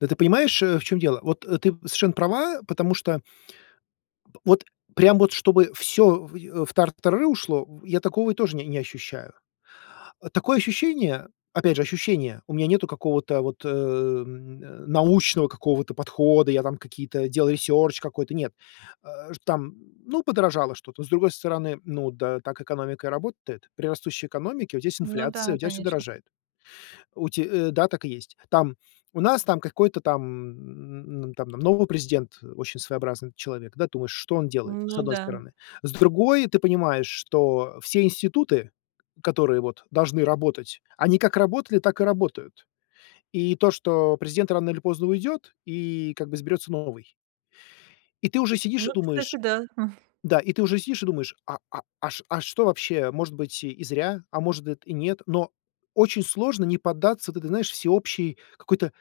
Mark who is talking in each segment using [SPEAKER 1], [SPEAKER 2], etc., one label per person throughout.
[SPEAKER 1] Да, ты понимаешь, э, в чём дело. Вот, э, ты совершенно права, потому что п вот прям вот чтобы всё в тартарары ушло, я такого тоже не не ощущаю. Такое ощущение, опять же, ощущение, у меня нету какого-то вот н научного какого-то подхода, я там какие-то делаю research какой-то, нет. Э, там, ну, подорожало что-то, с другой стороны, ну да, так экономика и работает. При растущей экономике у тебя есть
[SPEAKER 2] Ну
[SPEAKER 1] инфляция,
[SPEAKER 2] да,
[SPEAKER 1] у тебя всё
[SPEAKER 2] конечно.
[SPEAKER 1] дорожает. У те, э, да, так и есть. Там у нас там, какой-то там н н там нового президент, очень своеобразный человек, да, думаешь, что он делает, с
[SPEAKER 2] Ну
[SPEAKER 1] одной
[SPEAKER 2] да.
[SPEAKER 1] стороны. С другой, ты понимаешь, что все институты, которые вот должны работать, они как работали, так и работают. И то, что президент рано или поздно уйдет и как бы изберется новый. И ты уже сидишь и
[SPEAKER 2] Ну, кстати,
[SPEAKER 1] думаешь,
[SPEAKER 2] да.
[SPEAKER 1] да, и ты уже сидишь и думаешь, а а а шт а что вообще, может быть и зря, а может и нет. Но очень сложно не поддаться вот этой, знаешь, всеобщей какой-то,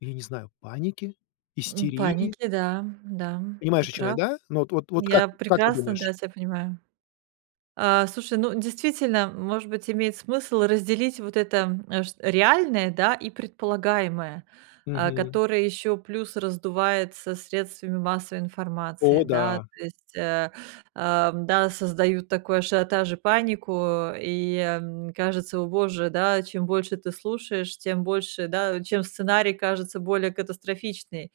[SPEAKER 1] ну я не знаю, панике,
[SPEAKER 2] М, в
[SPEAKER 1] истерии?
[SPEAKER 2] панике, да, да, ты
[SPEAKER 1] Понимаешь, о чём я,
[SPEAKER 2] прав.
[SPEAKER 1] да? Ну вот вот вот как,
[SPEAKER 2] Я
[SPEAKER 1] как ты
[SPEAKER 2] прекрасно,
[SPEAKER 1] думаешь?
[SPEAKER 2] да, тебя понимаю. А, слушай, ну, действительно, может быть, имеет смысл разделить вот это, м, ш реальное, да, и предполагаемое, э,
[SPEAKER 1] Мгм.
[SPEAKER 2] которое ещё плюс раздувается средствами массовой информации,
[SPEAKER 1] О
[SPEAKER 2] да.
[SPEAKER 1] да!
[SPEAKER 2] То есть, э, эм, да, создают такой ажиотаж и панику, и, м, кажется, о боже, да, чем больше ты слушаешь, тем больше, да, чем сценарий кажется более катастрофичный.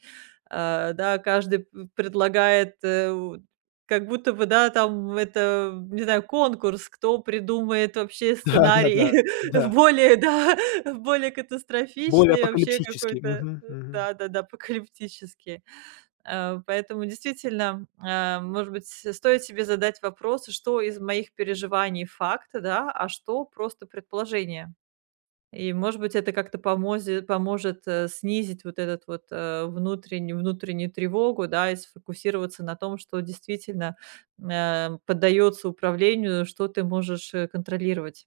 [SPEAKER 2] Э, да, каждый п предлагает, э, как будто бы, да, там, это, не знаю, конкурс, кто придумает вообще сценарий
[SPEAKER 1] Да-да-да, да.
[SPEAKER 2] более, да, более
[SPEAKER 1] Более
[SPEAKER 2] катастрофичный, вообще
[SPEAKER 1] апокалипсически.
[SPEAKER 2] какой-то,
[SPEAKER 1] Мгм, мгм.
[SPEAKER 2] да-да-да, апокалиптический. Э, поэтому, действительно, э, может быть, с-стоит себе задать вопрос: "Что из моих переживаний- факт, да, а что- просто предположение?" И, может быть, это как-то помози поможет, э, снизить вот этот вот, э, внутренню внутреннюю тревогу, да, и сфокусироваться на том, что действительно н а, поддаётся управлению, что ты можешь, э, контролировать.